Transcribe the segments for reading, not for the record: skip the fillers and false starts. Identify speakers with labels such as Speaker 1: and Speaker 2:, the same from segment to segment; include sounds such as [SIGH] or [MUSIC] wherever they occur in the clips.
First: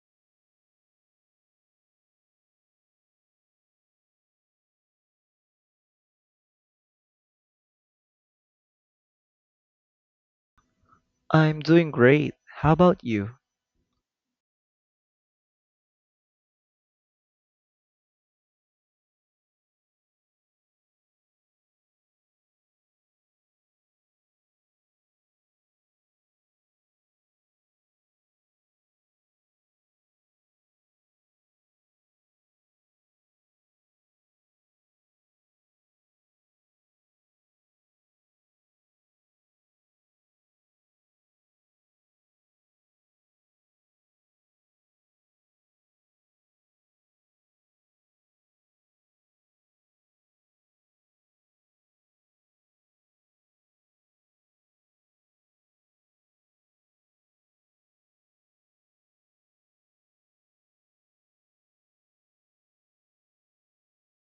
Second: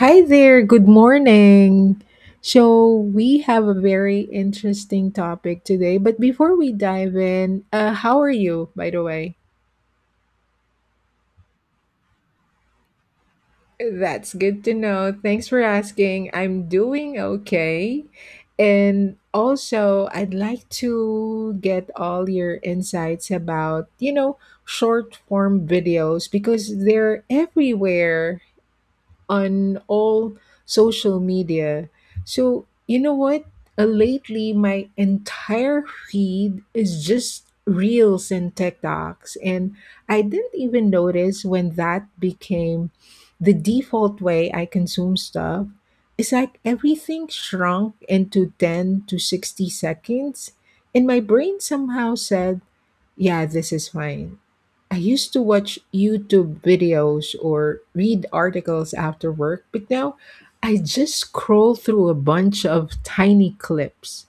Speaker 1: Hi there, good morning. So, we have a very interesting topic today, but before we dive in, how are you, by the way?
Speaker 2: I'm doing great. How about you?
Speaker 1: That's good to know. Thanks for asking. I'm doing okay. And also, I'd like to get all your insights about, short form videos because they're everywhere. On all social media. So, you know what? Lately, my entire feed is just reels and TikToks. And I didn't even notice when that became the default way I consume stuff. It's like everything shrunk into 10 to 60 seconds. And my brain somehow said, yeah, this is fine. I used to watch YouTube videos or read articles after work, but now I just scroll through a bunch of tiny clips.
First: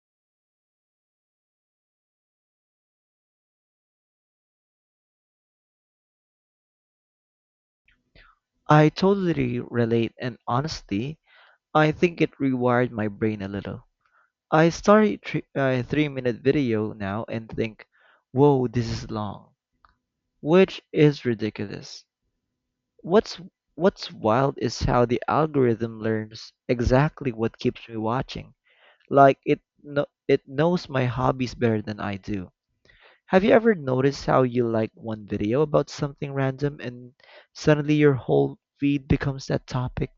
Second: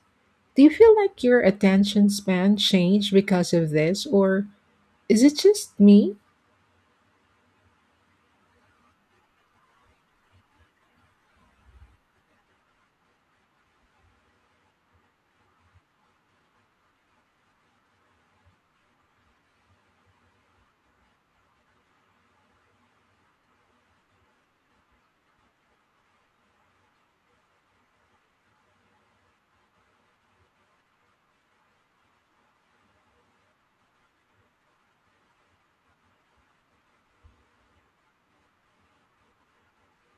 Speaker 1: Do you feel like your attention span changed because of this, or is it just me?
Speaker 2: I totally relate, and honestly, I think it rewired my brain a little. I start a 3 minute video now and think, whoa, this is long, which is ridiculous. What's What's wild is how the algorithm learns exactly what keeps me watching. Like it knows my hobbies better than I do. Have you ever noticed how you like one video about something random and suddenly your whole feed becomes that topic?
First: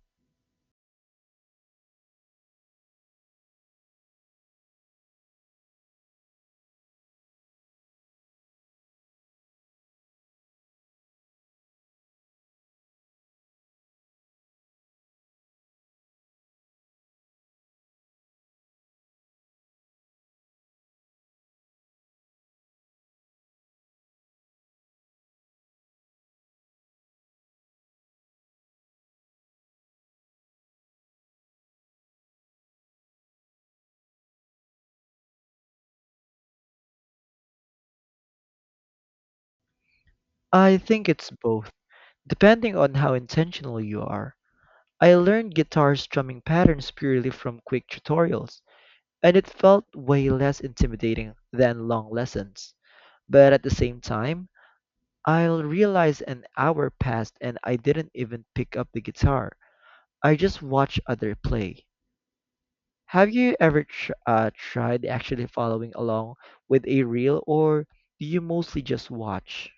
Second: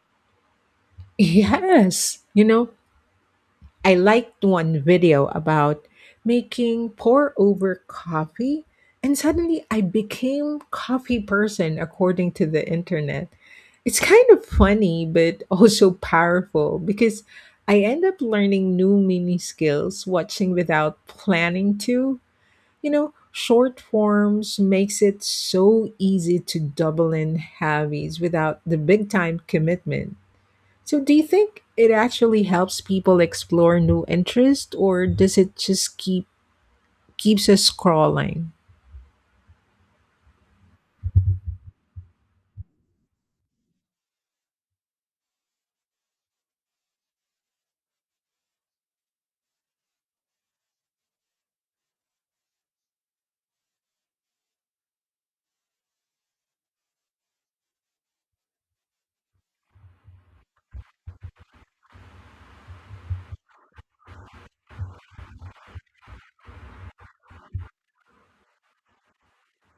Speaker 1: [LAUGHS] Yes, you know, I liked one video about making pour over coffee, and suddenly I became coffee person according to the internet. It's kind of funny but also powerful because I end up learning new mini skills watching without planning to. You know, short forms makes it so easy to double in hobbies without the big time commitment. So, do you think it actually helps people explore new interests, or does it just keep keeps us scrolling?
Speaker 2: I think it's both, depending on how intentional you are. I learned guitar strumming patterns purely from quick tutorials, and it felt way less intimidating than long lessons. But at the same time, I'll realize an hour passed and I didn't even pick up the guitar. I just watched other play. Have you ever tried actually following along with a reel, or do you mostly just watch?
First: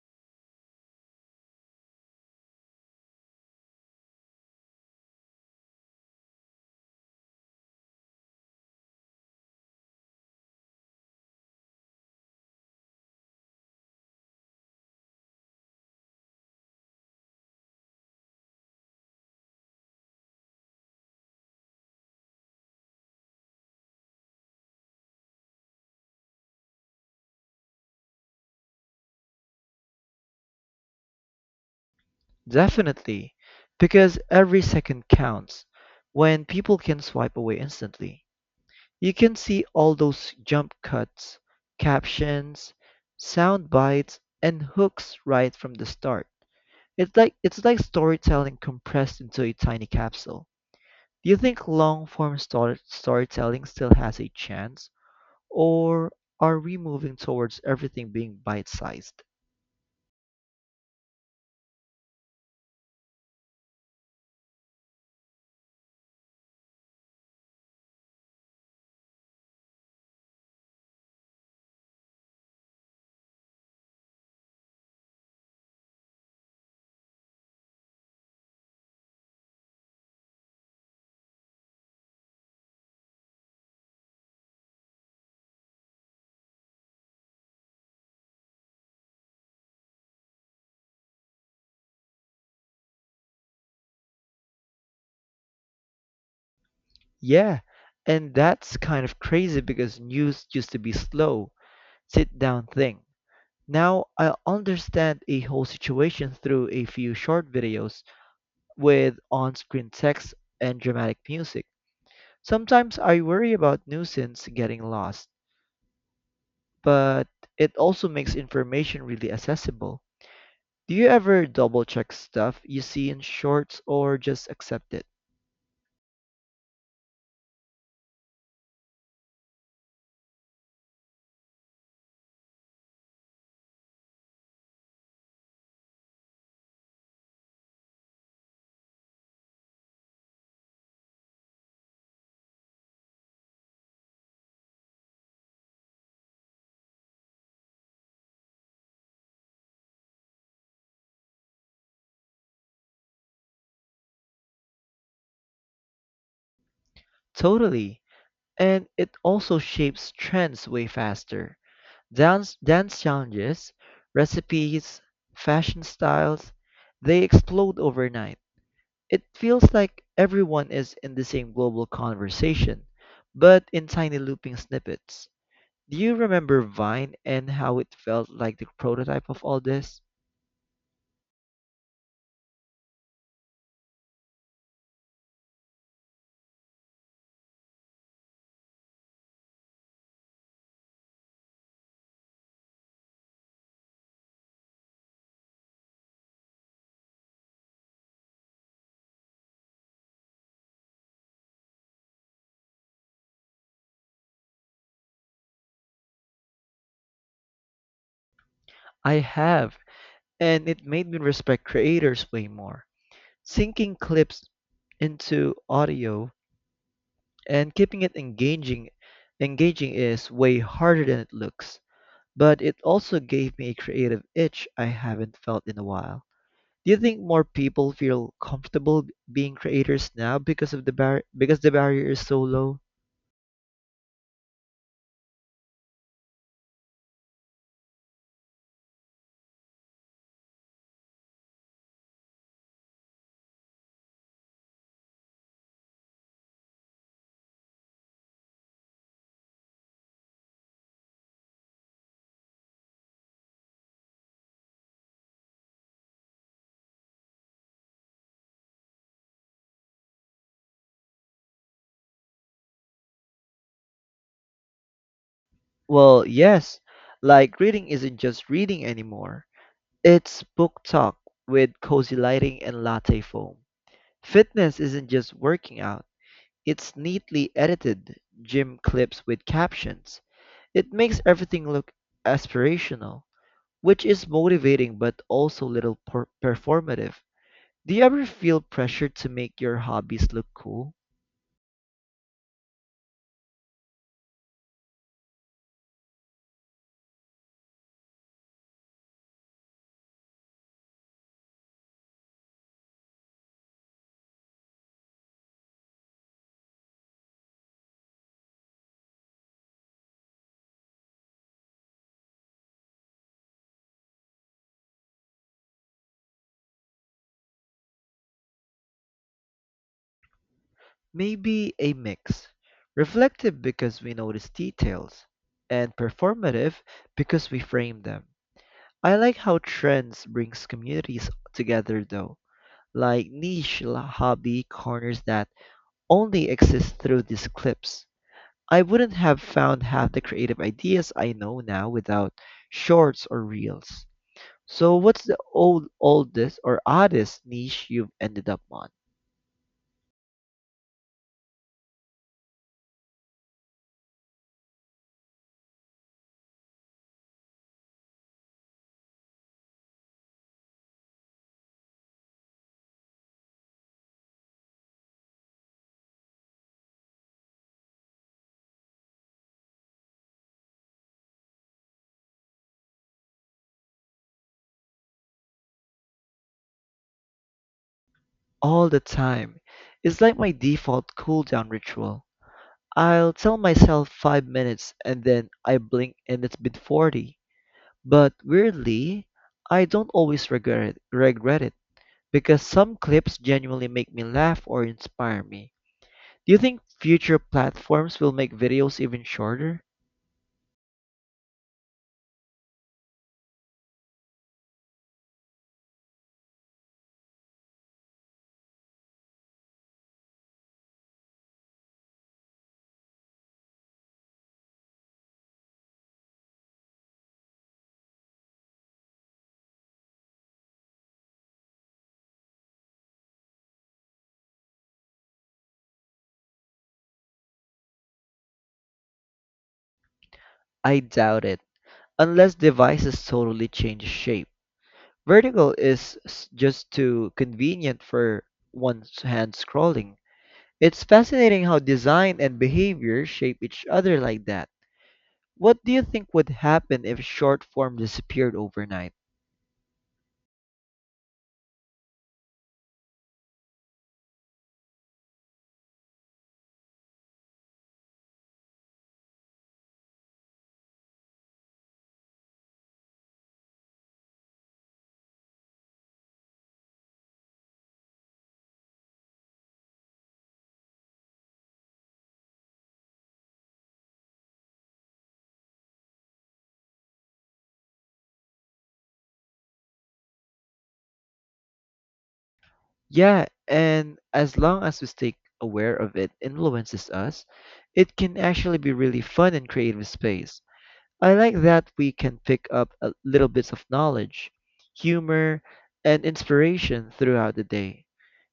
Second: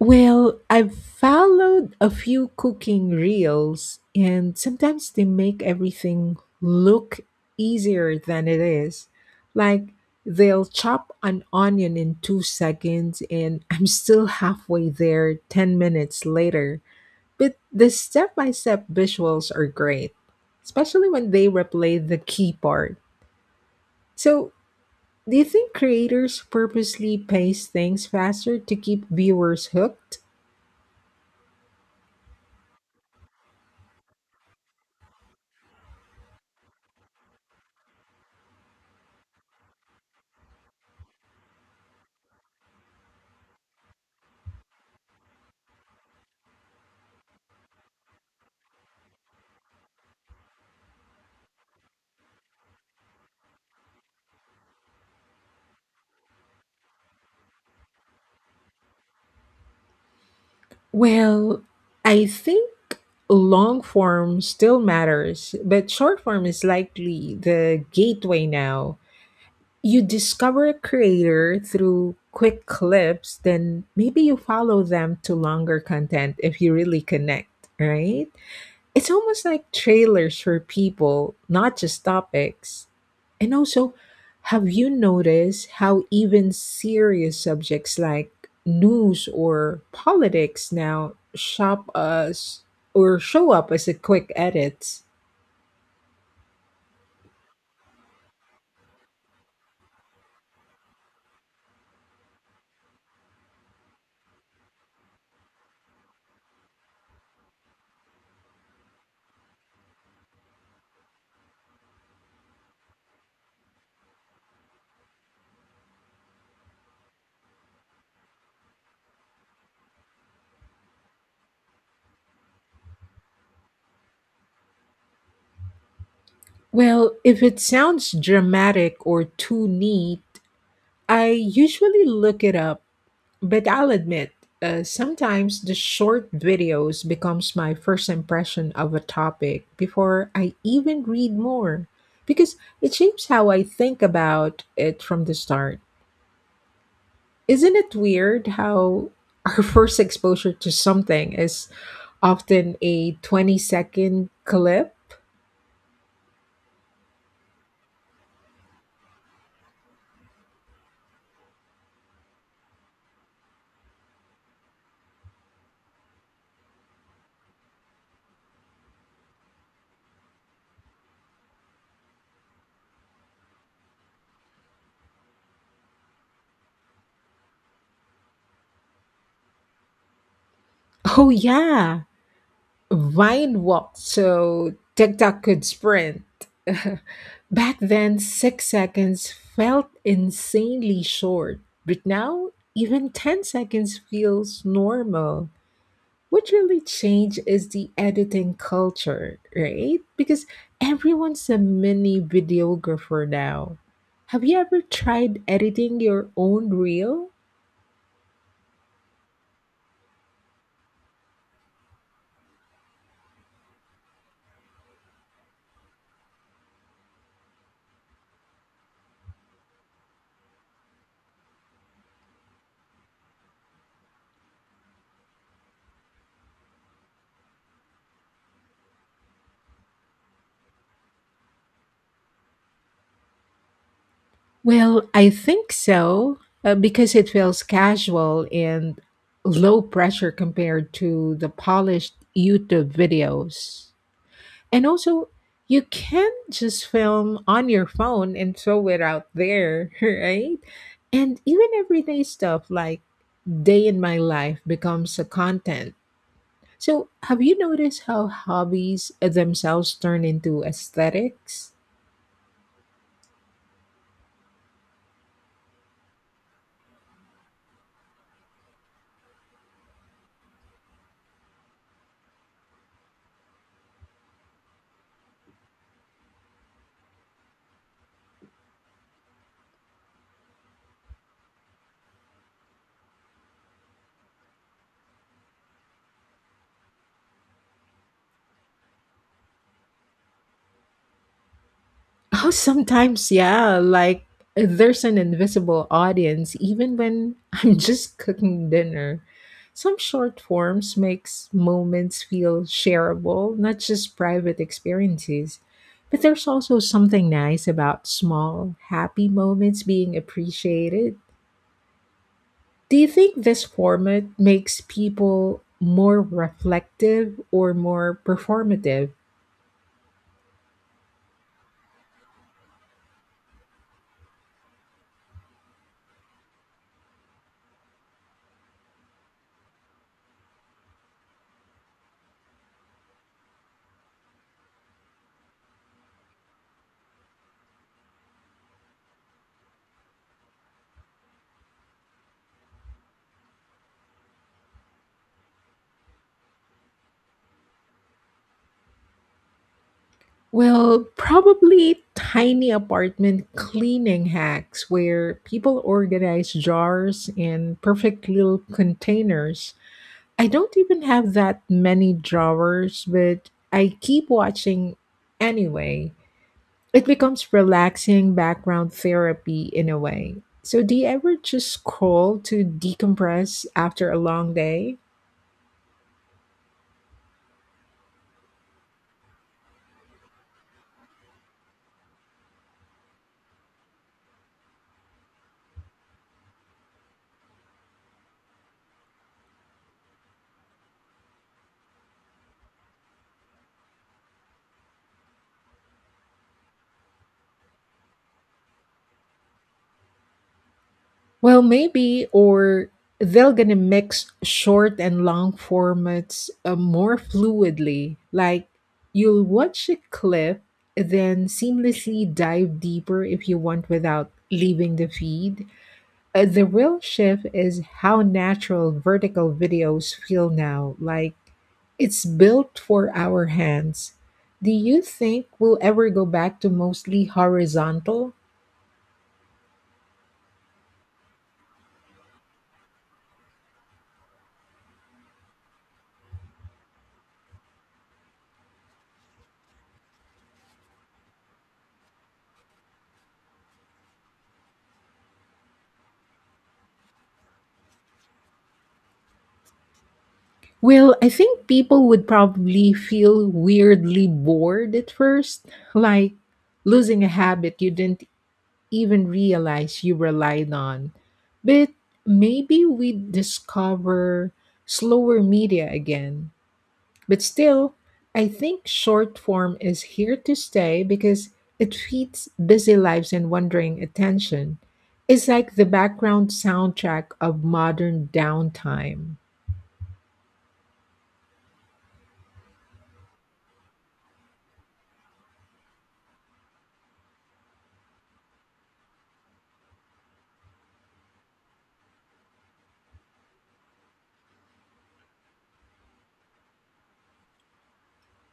Speaker 1: Well, I've followed a few cooking reels, and sometimes they make everything look easier than it is. Like they'll chop an onion in 2 seconds, and [LAUGHS] I'm still halfway there 10 minutes later. But the step by step visuals are great, especially when they replay the key part. So, do you think creators purposely pace things faster to keep viewers hooked?
Speaker 2: Definitely, because every second counts when people can swipe away instantly. You can see all those jump cuts, captions, sound bites, and hooks right from the start. It's like storytelling compressed into a tiny capsule. Do you think long form storytelling still has a chance? Or are we moving towards everything being bite sized?
Speaker 1: Well, I think long form still matters, but short form is likely the gateway now. You discover a creator through quick clips, then maybe you follow them to longer content if you really connect, right? It's almost like trailers for people, not just topics. And also, have you noticed how even serious subjects like news or politics now shop us or show up as a quick edit?
Speaker 2: Yeah, and that's kind of crazy because news used to be slow, sit down thing. Now I understand a whole situation through a few short videos with on screen text and dramatic music. Sometimes I worry about nuisance getting lost, but it also makes information really accessible. Do you ever double check stuff you see in shorts or just accept it?
Speaker 1: Well, if it sounds dramatic or too neat, I usually look it up. But I'll admit, sometimes the short videos becomes my first impression of a topic before I even read more because it shapes how I think about it from the start. Isn't it weird how our [LAUGHS] first exposure to something is often a 20-second clip? [LAUGHS]
Speaker 2: Totally. And it also shapes trends way faster. Dance, dance challenges, recipes, fashion styles, they explode overnight. It feels like everyone is in the same global conversation, but in tiny looping snippets. Do you remember Vine and how it felt like the prototype of all this?
Speaker 1: Oh yeah, Vine walked so TikTok could sprint. [LAUGHS] Back then, 6 seconds felt insanely short, but now even 10 seconds feels normal. What really changed is the editing culture, right? Because everyone's a mini videographer now. Have you ever tried editing your own reel?
Speaker 2: I have, and it made me respect creators way more. Syncing clips into audio and keeping it engaging is way harder than it looks, but it also gave me a creative itch I haven't felt in a while. Do you think more people feel comfortable being creators now because the barrier is so low?
Speaker 1: Well, I think so, because it feels casual and low pressure compared to the polished YouTube videos. And also, you can just film on your phone and throw it out there, [LAUGHS] right? And even everyday stuff like day in my life becomes a content. So, have you noticed how hobbies themselves turn into aesthetics?
Speaker 2: Well, yes. Like reading isn't just reading anymore, it's book talk with cozy lighting and latte foam. Fitness isn't just working out, it's neatly edited gym clips with captions. It makes everything look aspirational, which is motivating but also a little performative. Do you ever feel pressure to make your hobbies look cool?
Speaker 1: Oh, sometimes, yeah. Like there's an invisible audience even when [LAUGHS] I'm just cooking dinner. Some short forms makes moments feel shareable, not just private experiences. But there's also something nice about small, happy moments being appreciated. Do you think this format makes people more reflective or more performative?
Speaker 2: Maybe a mix. Reflective because we notice details, and performative because we frame them. I like how trends brings communities together though, like niche hobby corners that only exist through these clips. I wouldn't have found half the creative ideas I know now without shorts or reels. So what's the oldest or oddest niche you've ended up on?
Speaker 1: Well, probably tiny apartment cleaning hacks where people organize jars in perfect little containers. I don't even have that many drawers, but I keep watching anyway. It becomes relaxing background therapy in a way. So, do you ever just scroll to decompress after a long day?
Speaker 2: All the time. It's like my default cool down ritual. I'll tell myself 5 minutes and then I blink and it's been 40. But weirdly, I don't always regret it because some clips genuinely make me laugh or inspire me. Do you think future platforms will make videos even shorter?
Speaker 1: Well, maybe, or they're going to mix short and long formats more fluidly. Like you'll watch a clip, then seamlessly dive deeper if you want without leaving the feed. The real shift is how natural vertical videos feel now. Like it's built for our hands. Do you think we'll ever go back to mostly horizontal?
Speaker 2: I doubt it, unless devices totally change shape. Vertical is just too convenient for one's hand scrolling. It's fascinating how design and behavior shape each other like that. What do you think would happen if short form disappeared overnight?
Speaker 1: Well, I think people would probably feel weirdly bored at first, like losing a habit you didn't even realize you relied on. But maybe we discover slower media again. But still, I think short form is here to stay because it feeds busy lives and wandering attention. It's like the background soundtrack of modern downtime.
Speaker 2: Yeah, and as long as we stay aware of it influences us, it can actually be really fun and creative space. I like that we can pick up a little bits of knowledge, humor, and inspiration throughout the day.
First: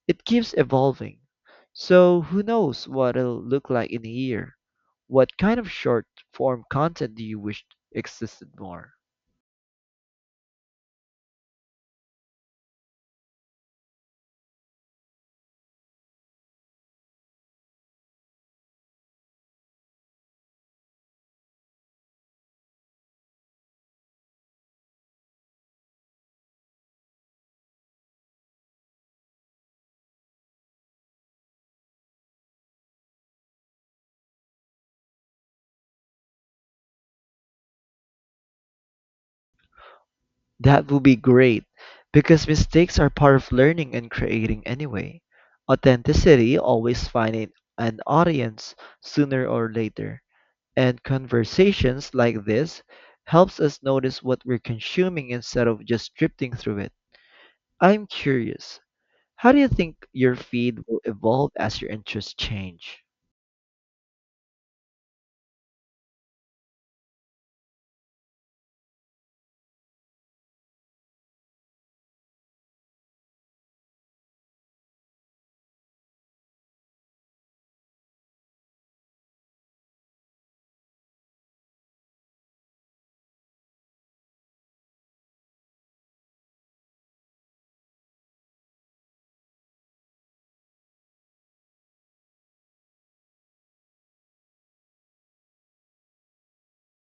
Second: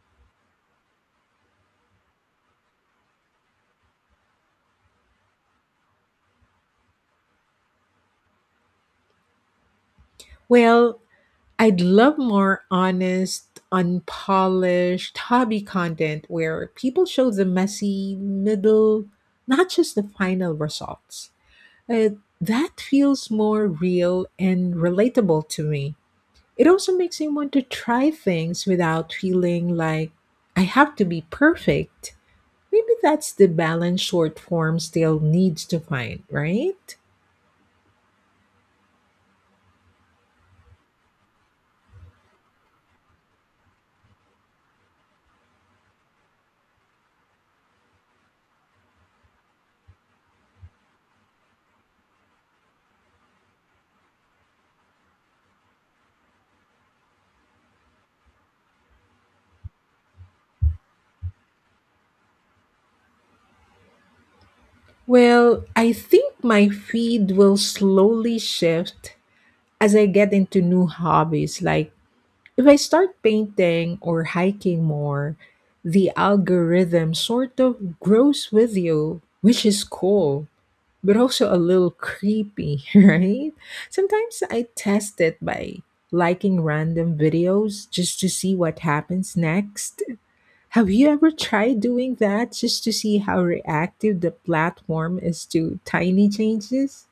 Speaker 2: It keeps evolving. So who knows what it'll look like in a year? What kind of short form content do you wish existed more?
Speaker 1: Well, I'd love more honest, unpolished hobby content where people show the messy middle, not just the final results. Uh, that feels more real and relatable to me. It also makes me want to try things without feeling like I have to be perfect. Maybe that's the balance short form still needs to find, right?
Speaker 2: That would be great because mistakes are part of learning and creating anyway. Authenticity always finds an audience sooner or later. And conversations like this helps us notice what we're consuming instead of just drifting through it. I'm curious, how do you think your feed will evolve as your interests change?
Speaker 1: Well, I think my feed will slowly shift as I get into new hobbies, like if I start painting or hiking more, the algorithm sort of grows with you, which is cool, but also a little creepy, [LAUGHS] right? Sometimes I test it by liking random videos just to see what happens next. Have you ever tried doing that just to see how reactive the platform is to tiny changes?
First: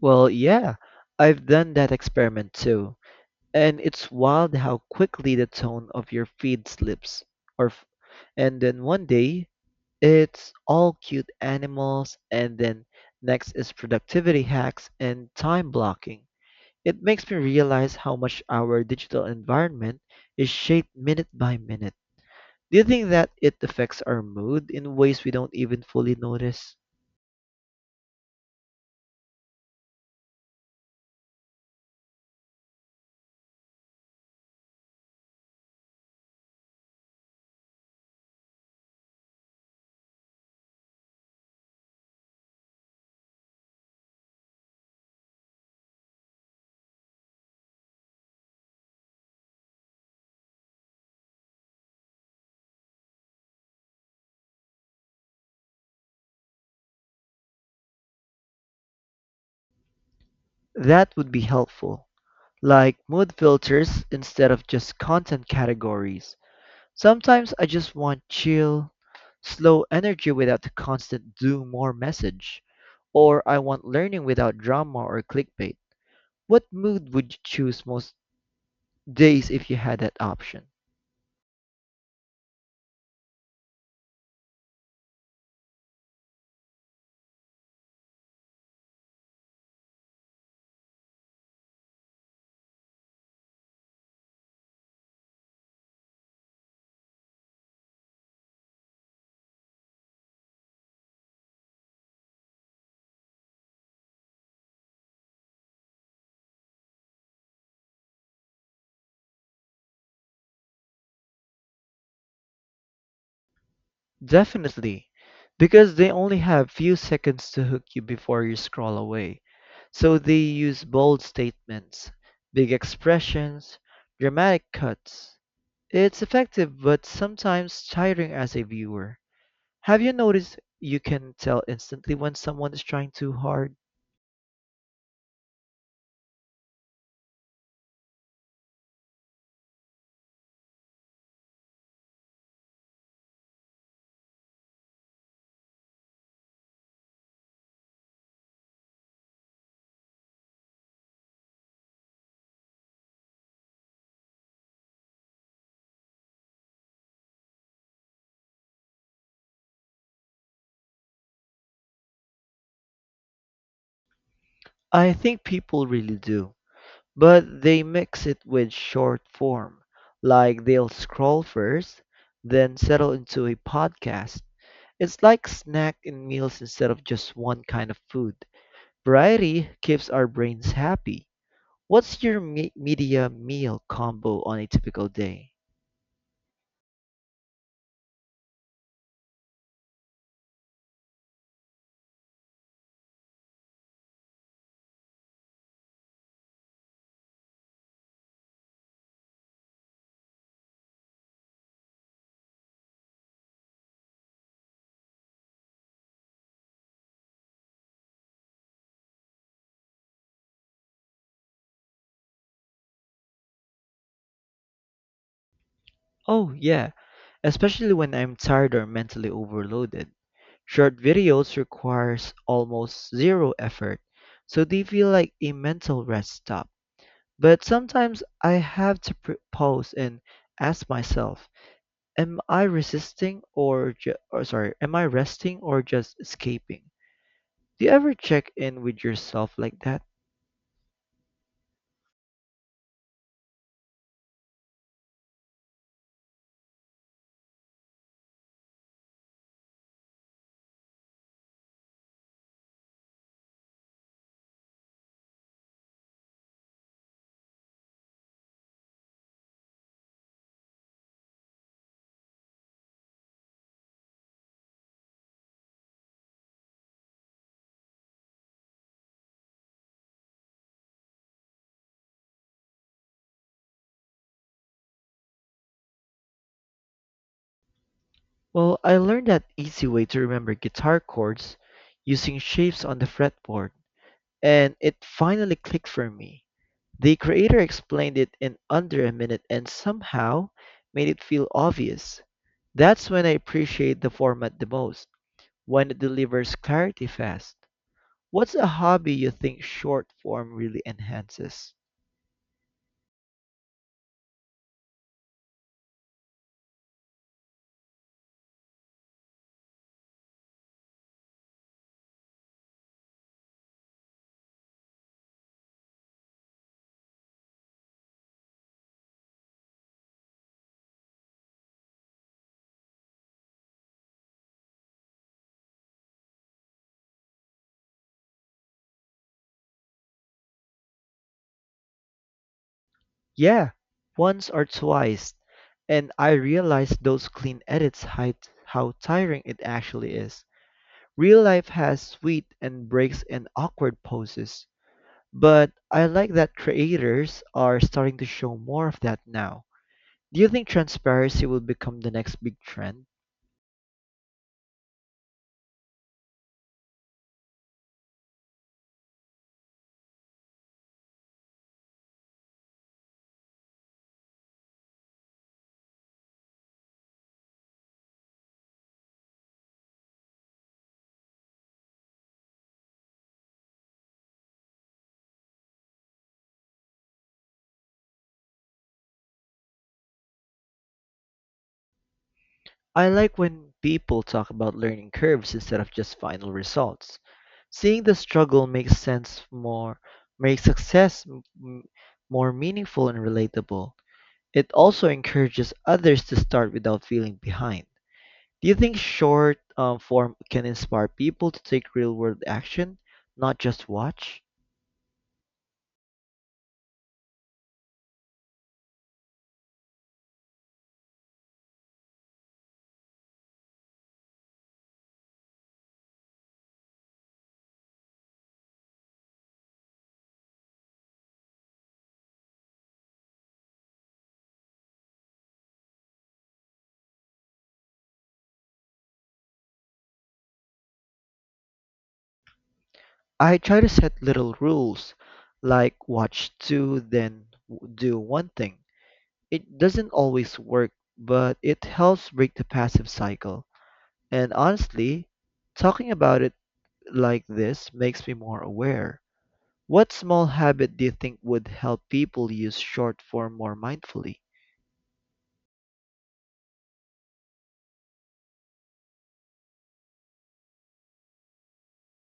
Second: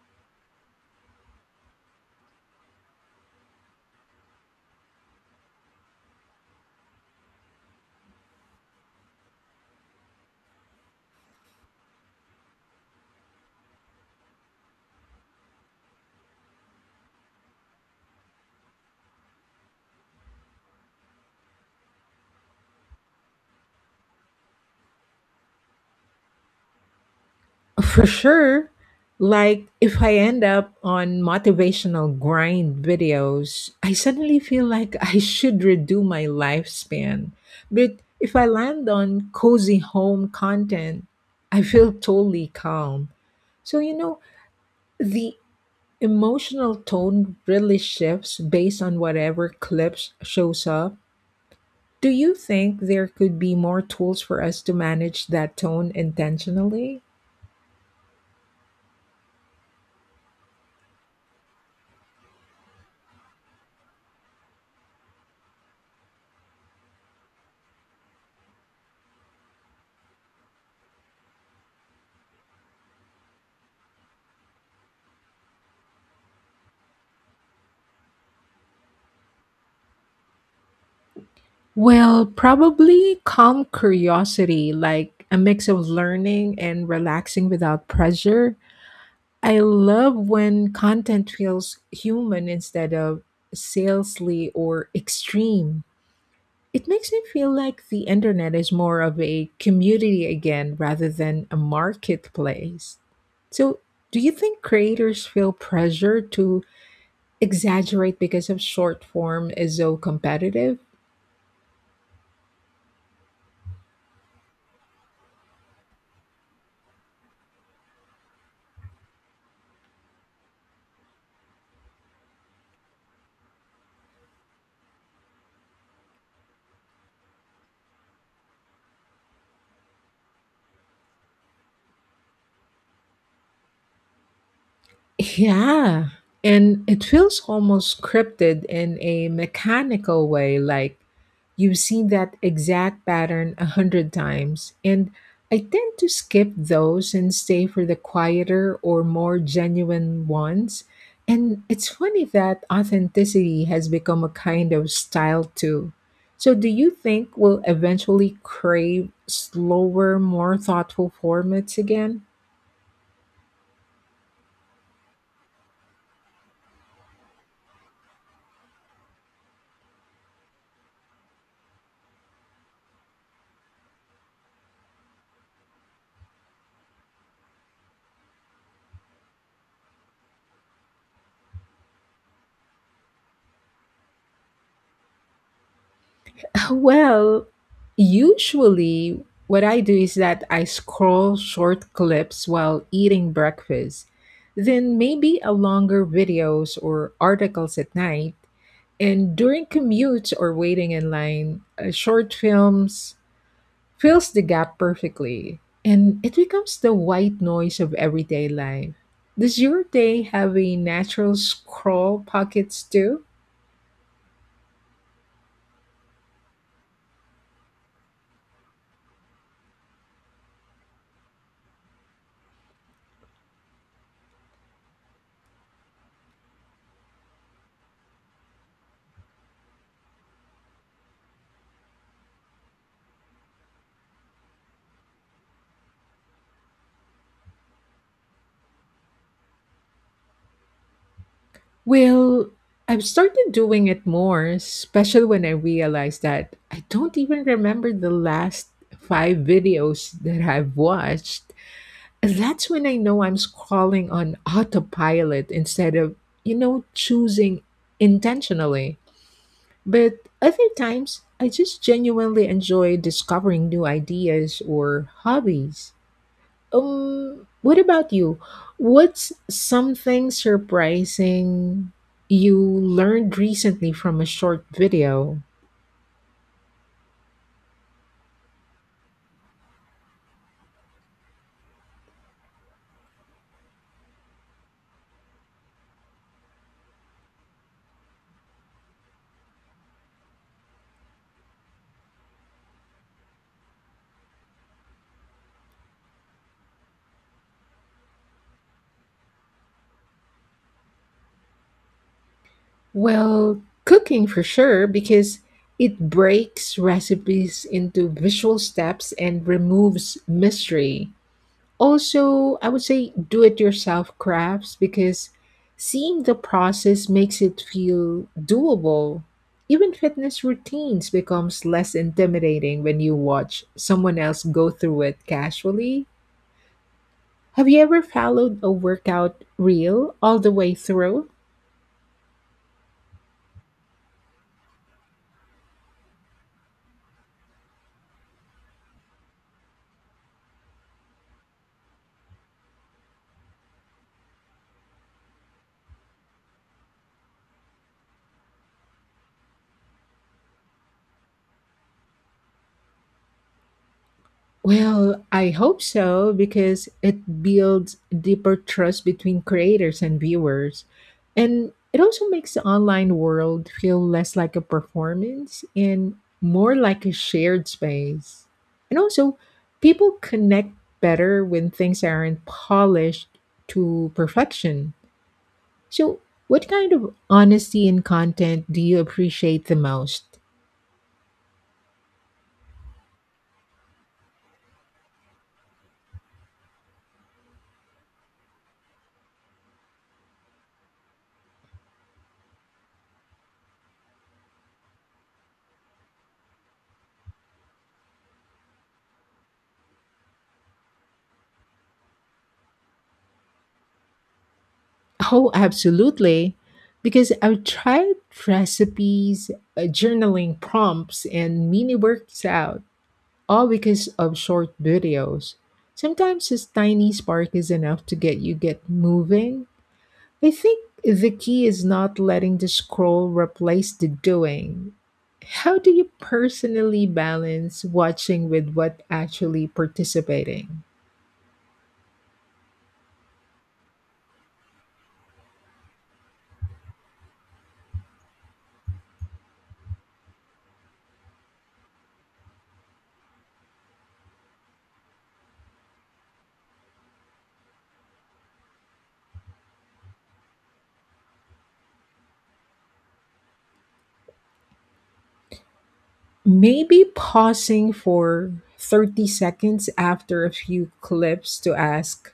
Speaker 2: Well, yeah, I've done that experiment too. And it's wild how quickly the tone of your feed slips. Or f- and then one day it's all cute animals and then next is productivity hacks and time blocking. It makes me realize how much our digital environment is shaped minute by minute. Do you think that it affects our mood in ways we don't even fully notice?
Speaker 1: For sure. Like, if I end up on motivational grind videos, I suddenly feel like [LAUGHS] I should redo my lifespan. But if I land on cozy home content, I feel totally calm. So, you know, the emotional tone really shifts based on whatever clips shows up. Do you think there could be more tools for us to manage that tone intentionally?
Speaker 2: That would be helpful. Like mood filters instead of just content categories. Sometimes I just want chill, slow energy without the constant do more message. Or I want learning without drama or clickbait. What mood would you choose most days if you had that option?
Speaker 1: Well, probably calm curiosity, like a mix of learning and relaxing without pressure. I love when content feels human instead of salesy or extreme. It makes me feel like the internet is more of a community again rather than a marketplace. So, do you think creators feel pressure to exaggerate because of short form is so competitive?
Speaker 2: Definitely, because they only have few seconds to hook you before you scroll away. So they use bold statements, big expressions, dramatic cuts. It's effective but sometimes tiring as a viewer. Have you noticed you can tell instantly when someone is trying too hard?
Speaker 1: Yeah. And it feels almost scripted in a mechanical way, like you've seen that exact pattern 100 times. And I tend to skip those and stay for the quieter or more genuine ones. And it's funny that authenticity has become a kind of style too. So, do you think we'll eventually crave slower, more thoughtful formats again?
Speaker 2: I think people really do. But they mix it with short form, like they'll scroll first, then settle into a podcast. It's like snack and meals instead of just one kind of food. Variety keeps our brains happy. What's your media meal combo on a typical day?
Speaker 1: Well, usually what I do is that I scroll short clips while eating breakfast, then maybe a longer videos or articles at night, and during commutes or waiting in line, short films fills the gap perfectly, and it becomes the white noise of everyday life. Does your day have a natural scroll pockets too?
Speaker 2: Oh, yeah, especially when I'm tired or mentally overloaded. Short videos requires almost zero effort, so they feel like a mental rest stop. But sometimes I have to pause and ask myself, am I resisting or, ju- or sorry, am I resting or just escaping? Do you ever check in with yourself like that?
Speaker 1: Well, I've started doing it more, especially when I realized that I don't even remember the last 5 videos that I've watched. And that's when I know I'm scrolling on autopilot instead of, you know, choosing intentionally. But other times, I just genuinely enjoy discovering new ideas or hobbies. What about you? What's something surprising you learned recently from a short video?
Speaker 2: Well, I learned that easy way to remember guitar chords using shapes on the fretboard, and it finally clicked for me. The creator explained it in under a minute and somehow made it feel obvious. That's when I appreciate the format the most. When it delivers clarity fast. What's a hobby you think short form really enhances?
Speaker 1: Well, cooking for sure, because it breaks recipes into visual steps and removes mystery. Also, I would say do it yourself crafts because seeing the process makes it feel doable. Even fitness routines becomes less intimidating when you watch someone else go through it casually. Have you ever followed a workout reel all the way through?
Speaker 2: Yeah, once or twice, and I realized those clean edits hide how tiring it actually is. Real life has sweet and breaks and awkward poses, but I like that creators are starting to show more of that now. Do you think transparency will become the next big trend?
Speaker 1: Well, I hope so because it builds deeper trust between creators and viewers. And it also makes the online world feel less like a performance and more like a shared space. And also, people connect better when things aren't polished to perfection. So, what kind of honesty in content do you appreciate the most?
Speaker 2: I like when people talk about learning curves instead of just final results. Seeing the struggle makes sense more, makes success more meaningful and relatable. It also encourages others to start without feeling behind. Do you think short form can inspire people to take real world action, not just watch?
Speaker 1: Oh, absolutely. Because I've tried recipes, journaling prompts, and mini workouts all because of short videos. Sometimes this tiny spark is enough to get you get moving. I think the key is not letting the scroll replace the doing. How do you personally balance watching with what actually participating?
Speaker 2: I try to set little rules, like watch two, then do one thing. It doesn't always work, but it helps break the passive cycle. And honestly, talking about it like this makes me more aware. What small habit do you think would help people use short form more mindfully?
Speaker 1: Maybe pausing for 30 seconds after a few clips to ask,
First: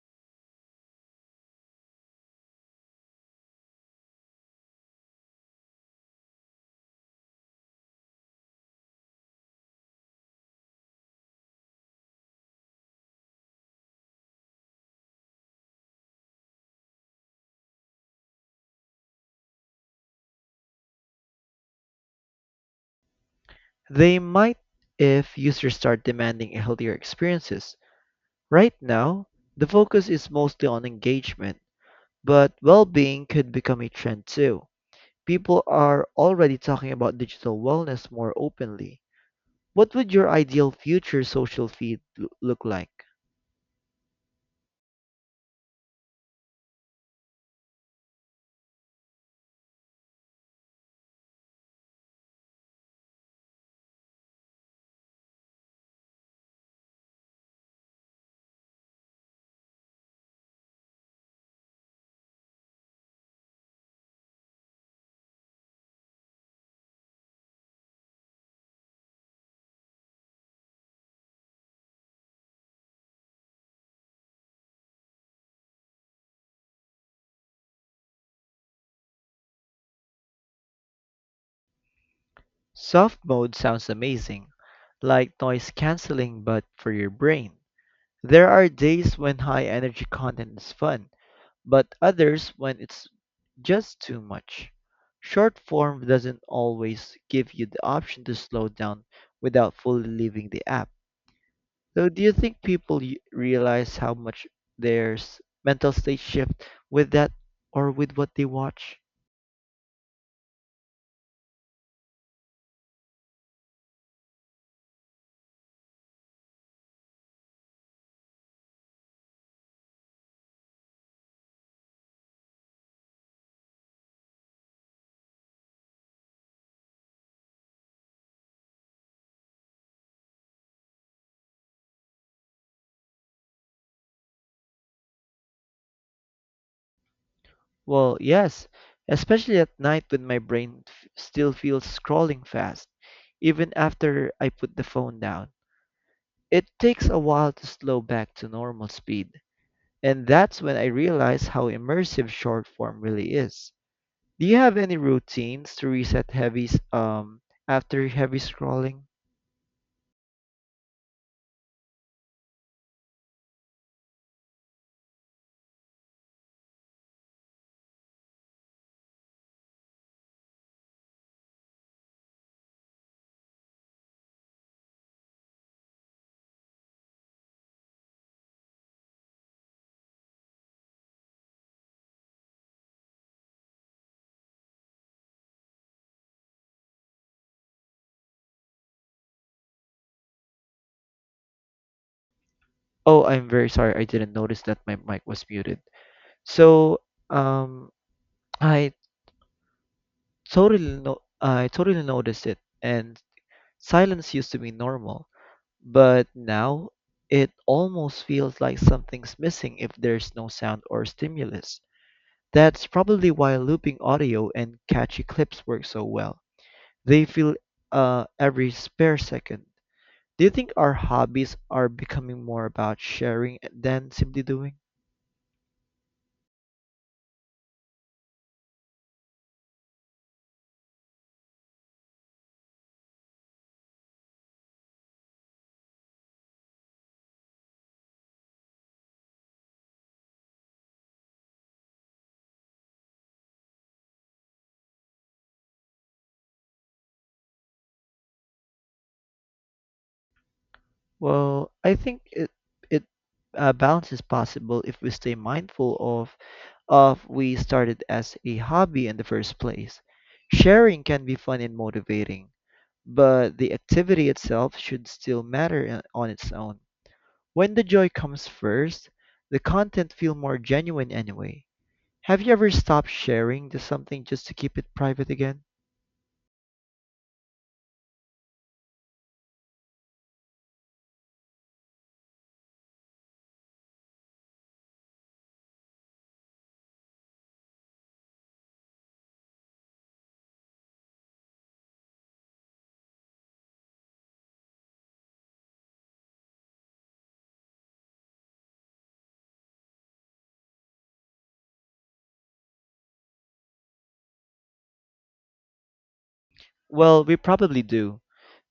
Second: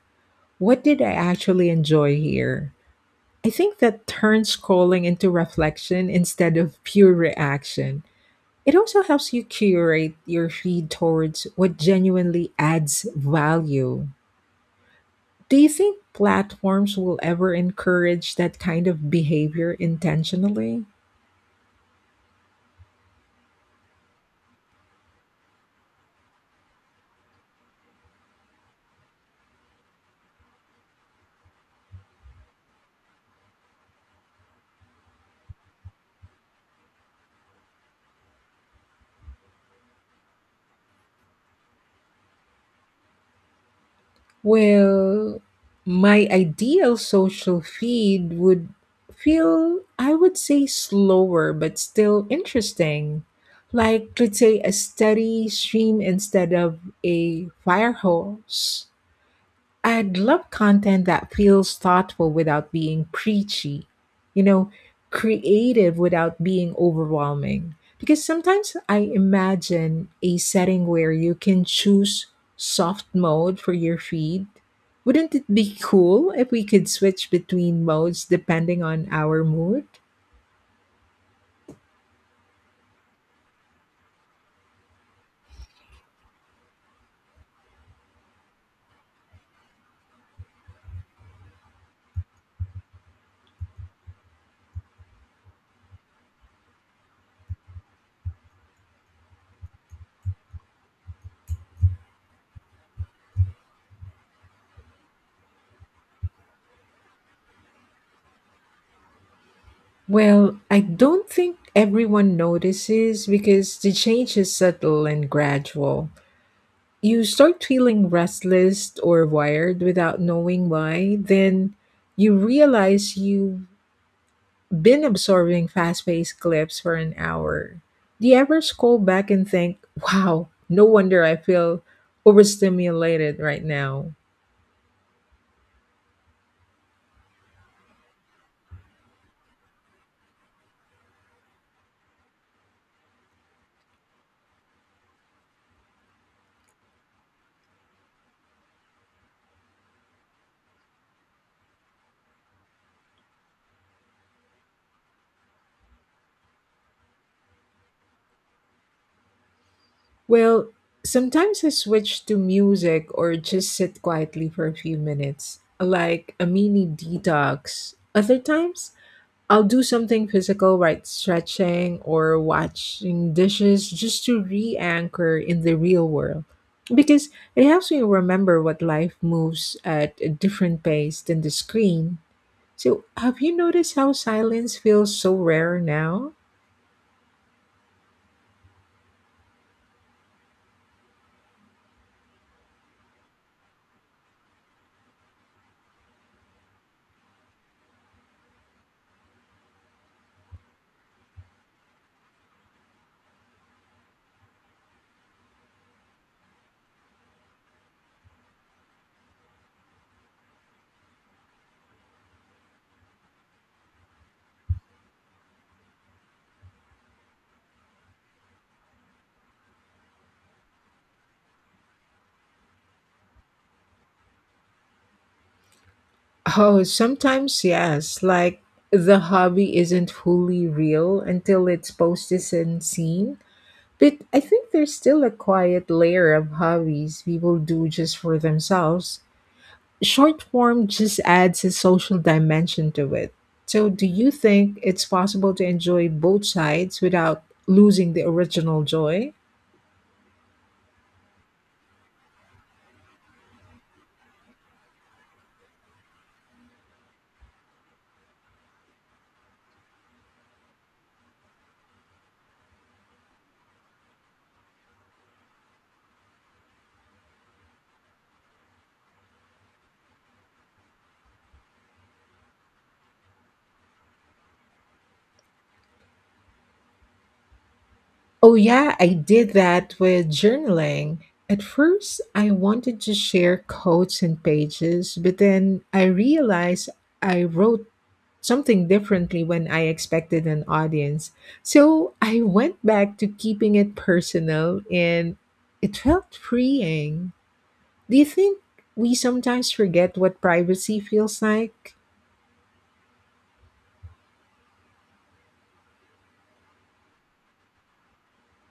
Speaker 1: what did I actually enjoy here? I think that turns scrolling into reflection instead of pure reaction. It also helps you curate your feed towards what genuinely adds value. Do you think platforms will ever encourage that kind of behavior intentionally?
Speaker 2: They might if users start demanding healthier experiences. Right now, the focus is mostly on engagement. But well-being could become a trend too. People are already talking about digital wellness more openly. What would your ideal future social feed look like?
Speaker 1: Well, my ideal social feed would feel, I would say, slower but still interesting. Like, let's say, a steady stream instead of a fire hose. I'd love content that feels thoughtful without being preachy, you know, creative without being overwhelming. Because sometimes I imagine a setting where you can choose soft mode for your feed. Wouldn't it be cool if we could switch between modes depending on our mood?
Speaker 2: Soft mode sounds amazing, like noise canceling but for your brain. There are days when high energy content is fun, but others when it's just too much. Short form doesn't always give you the option to slow down without fully leaving the app. So do you think people realize how much their mental state shift with that or with what they watch?
Speaker 1: Well, I don't think everyone notices because the change is subtle and gradual. You start feeling restless or wired without knowing why, then you realize you've been absorbing fast paced clips for an hour. Do you ever scroll back and think, wow, no wonder I feel overstimulated right now?
Speaker 2: Well, yes, especially at night when my still feels scrolling fast, even after I put the phone down. It takes a while to slow back to normal speed, and that's when I realize how immersive short form really is. Do you have any routines to reset after heavy scrolling?
Speaker 1: Well, sometimes I switch to music or just sit quietly for a few minutes, like a mini detox. Other times, I'll do something physical like stretching or washing dishes just to re anchor in the real world. Because it helps me remember what life moves at a different pace than the screen. So, have you noticed how silence feels so rare now?
Speaker 2: Oh, I'm very sorry. I didn't notice that my mic was muted. So, um, I totally no, I totally noticed it, and silence used to be normal, but now it almost feels like something's missing if there's no sound or stimulus. That's probably why looping audio and catchy clips work so well. They fill every spare second. Do you think our hobbies are becoming more about sharing than simply doing?
Speaker 1: Oh, sometimes yes. Like the hobby isn't fully real until it's posted and seen. But I think there's still a quiet layer of hobbies people do just for themselves. Short form just adds a social dimension to it. So, do you think it's possible to enjoy both sides without losing the original joy?
Speaker 2: Well, I think it it balance is possible if we stay mindful of we started as a hobby in the first place. Sharing can be fun and motivating, but the activity itself should still matter on its own. When the joy comes first, the content feel more genuine anyway. Have you ever stopped sharing just something just to keep it private again?
Speaker 1: Oh, yeah, I did that with journaling. At first, I wanted to share quotes and pages, but then I realized I wrote something differently when I expected an audience. So I went back to keeping it personal and it felt freeing. Do you think we sometimes forget what privacy feels like?
Speaker 2: Well, we probably do,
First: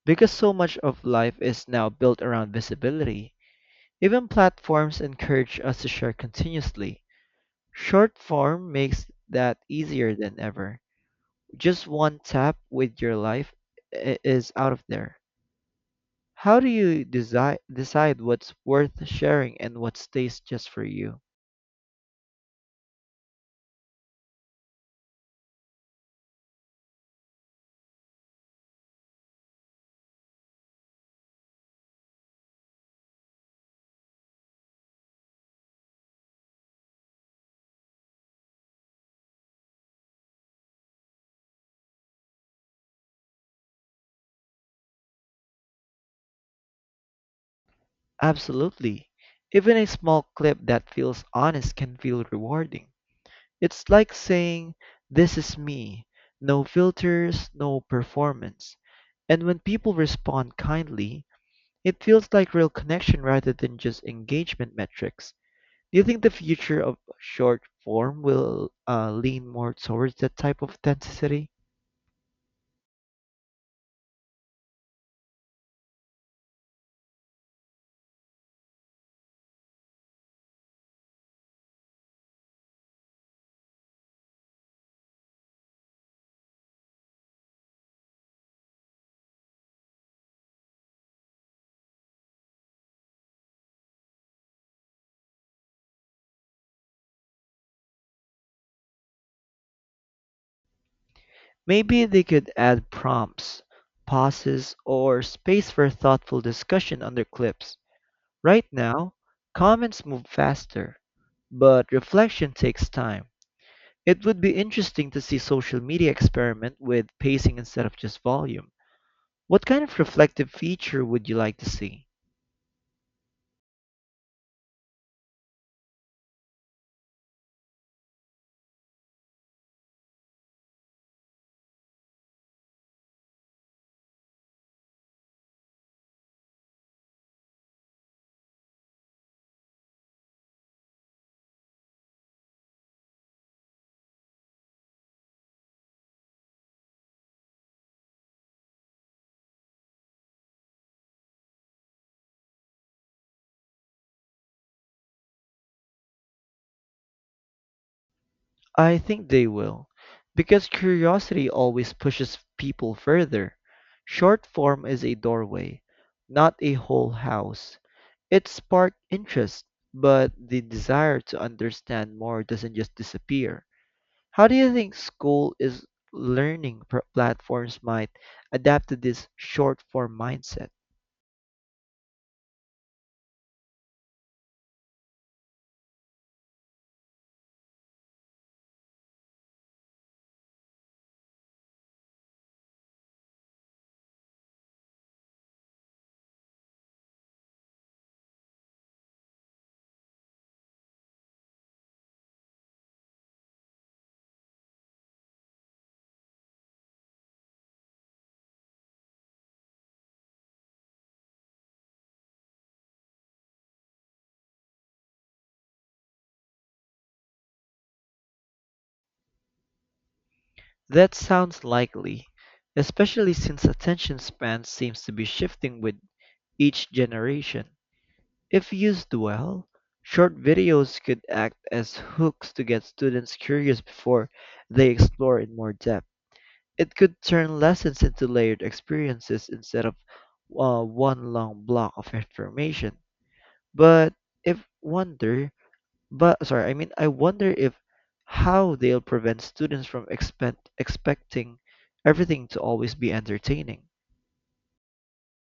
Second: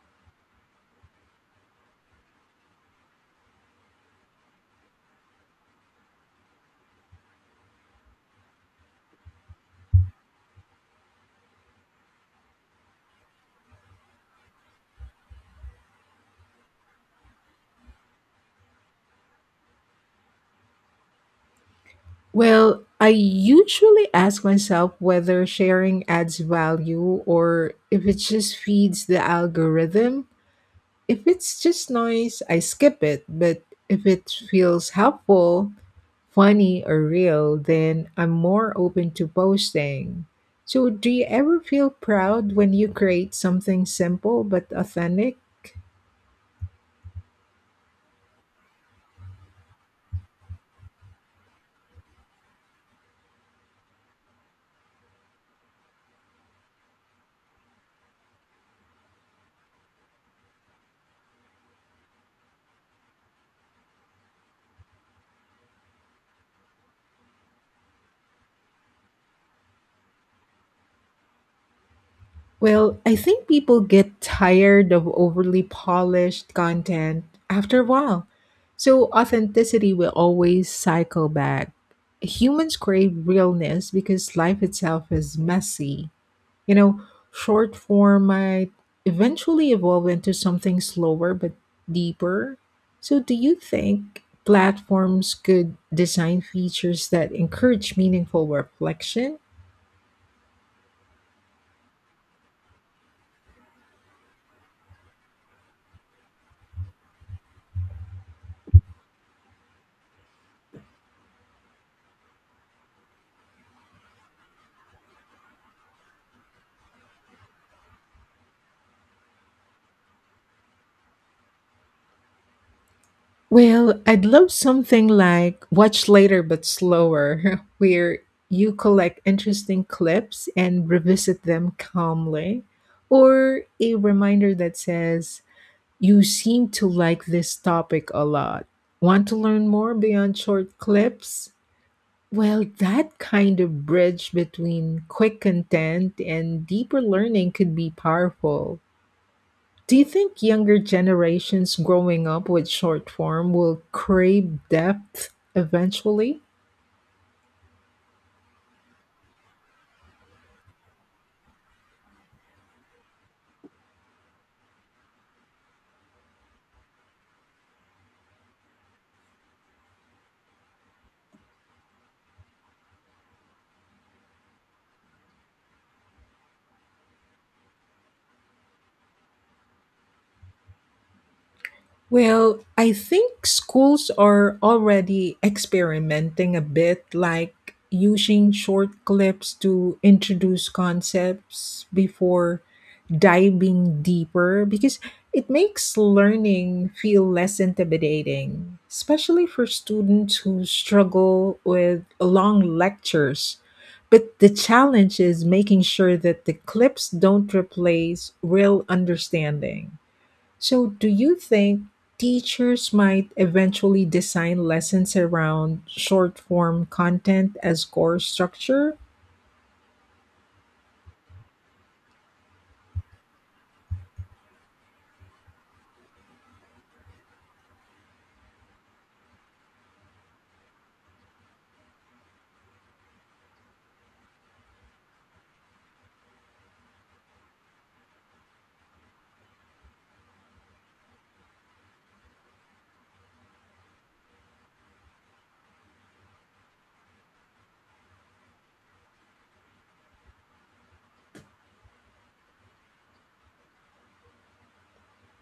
Speaker 2: because so much of life is now built around visibility. Even platforms encourage us to share continuously. Short form makes that easier than ever. Just one tap with your life is out of there. How do you decide what's worth sharing and what stays just for you?
Speaker 1: Well, I usually ask myself whether sharing adds value or if it just feeds the algorithm. If it's just noise, I skip it, but if it feels helpful, funny, or real, then I'm more open to posting. So, do you ever feel proud when you create something simple but authentic?
Speaker 2: Absolutely. Even a small clip that feels honest can feel rewarding. It's like saying, this is me. No filters, no performance. And when people respond kindly, it feels like real connection rather than just engagement metrics. Do you think the future of short form will lean more towards that type of authenticity?
Speaker 1: Well, I think people get tired of overly polished content after a while. So authenticity will always cycle back. Humans crave realness because life itself is messy. You know, short form might eventually evolve into something slower but deeper. So, do you think platforms could design features that encourage meaningful reflection?
Speaker 2: Maybe they could add prompts, pauses, or space for thoughtful discussion under clips. Right now, comments move faster, but reflection takes time. It would be interesting to see social media experiment with pacing instead of just volume. What kind of reflective feature would you like to see?
Speaker 1: Well, I'd love something like Watch Later but Slower, [LAUGHS] where you collect interesting clips and revisit them calmly, or a reminder that says, you seem to like this topic a lot. Want to learn more beyond short clips? Well, that kind of bridge between quick content and deeper learning could be powerful. Do you think younger generations growing up with short form will crave depth eventually?
Speaker 2: I think they will, because curiosity always pushes people further. Short form is a doorway, not a whole house. It sparked interest, but the desire to understand more doesn't just disappear. How do you think school is learning platforms might adapt to this short form mindset?
Speaker 1: Well, I think schools are already experimenting a bit, like using short clips to introduce concepts before diving deeper, because it makes learning feel less intimidating, especially for students who struggle with long lectures. But the challenge is making sure that the clips don't replace real understanding. So, do you think teachers might eventually design lessons around short form content as core structure?
Speaker 2: That sounds likely, especially since attention span seems to be shifting with each generation. If used well, short videos could act as hooks to get students curious before they explore in more depth. It could turn lessons into layered experiences instead of one long block of information. But if wonder But sorry, I mean, I wonder if how they'll prevent students from expecting everything to always be entertaining.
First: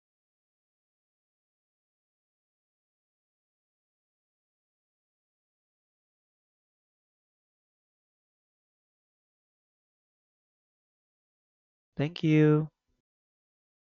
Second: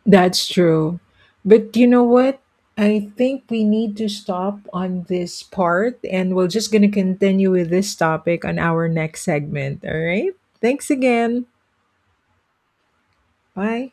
Speaker 1: That's true. But you know what? I think we need to stop on this part and we're just going to continue with this topic on our next segment. All right. Thanks again.
Speaker 2: Thank you.
Speaker 1: Bye.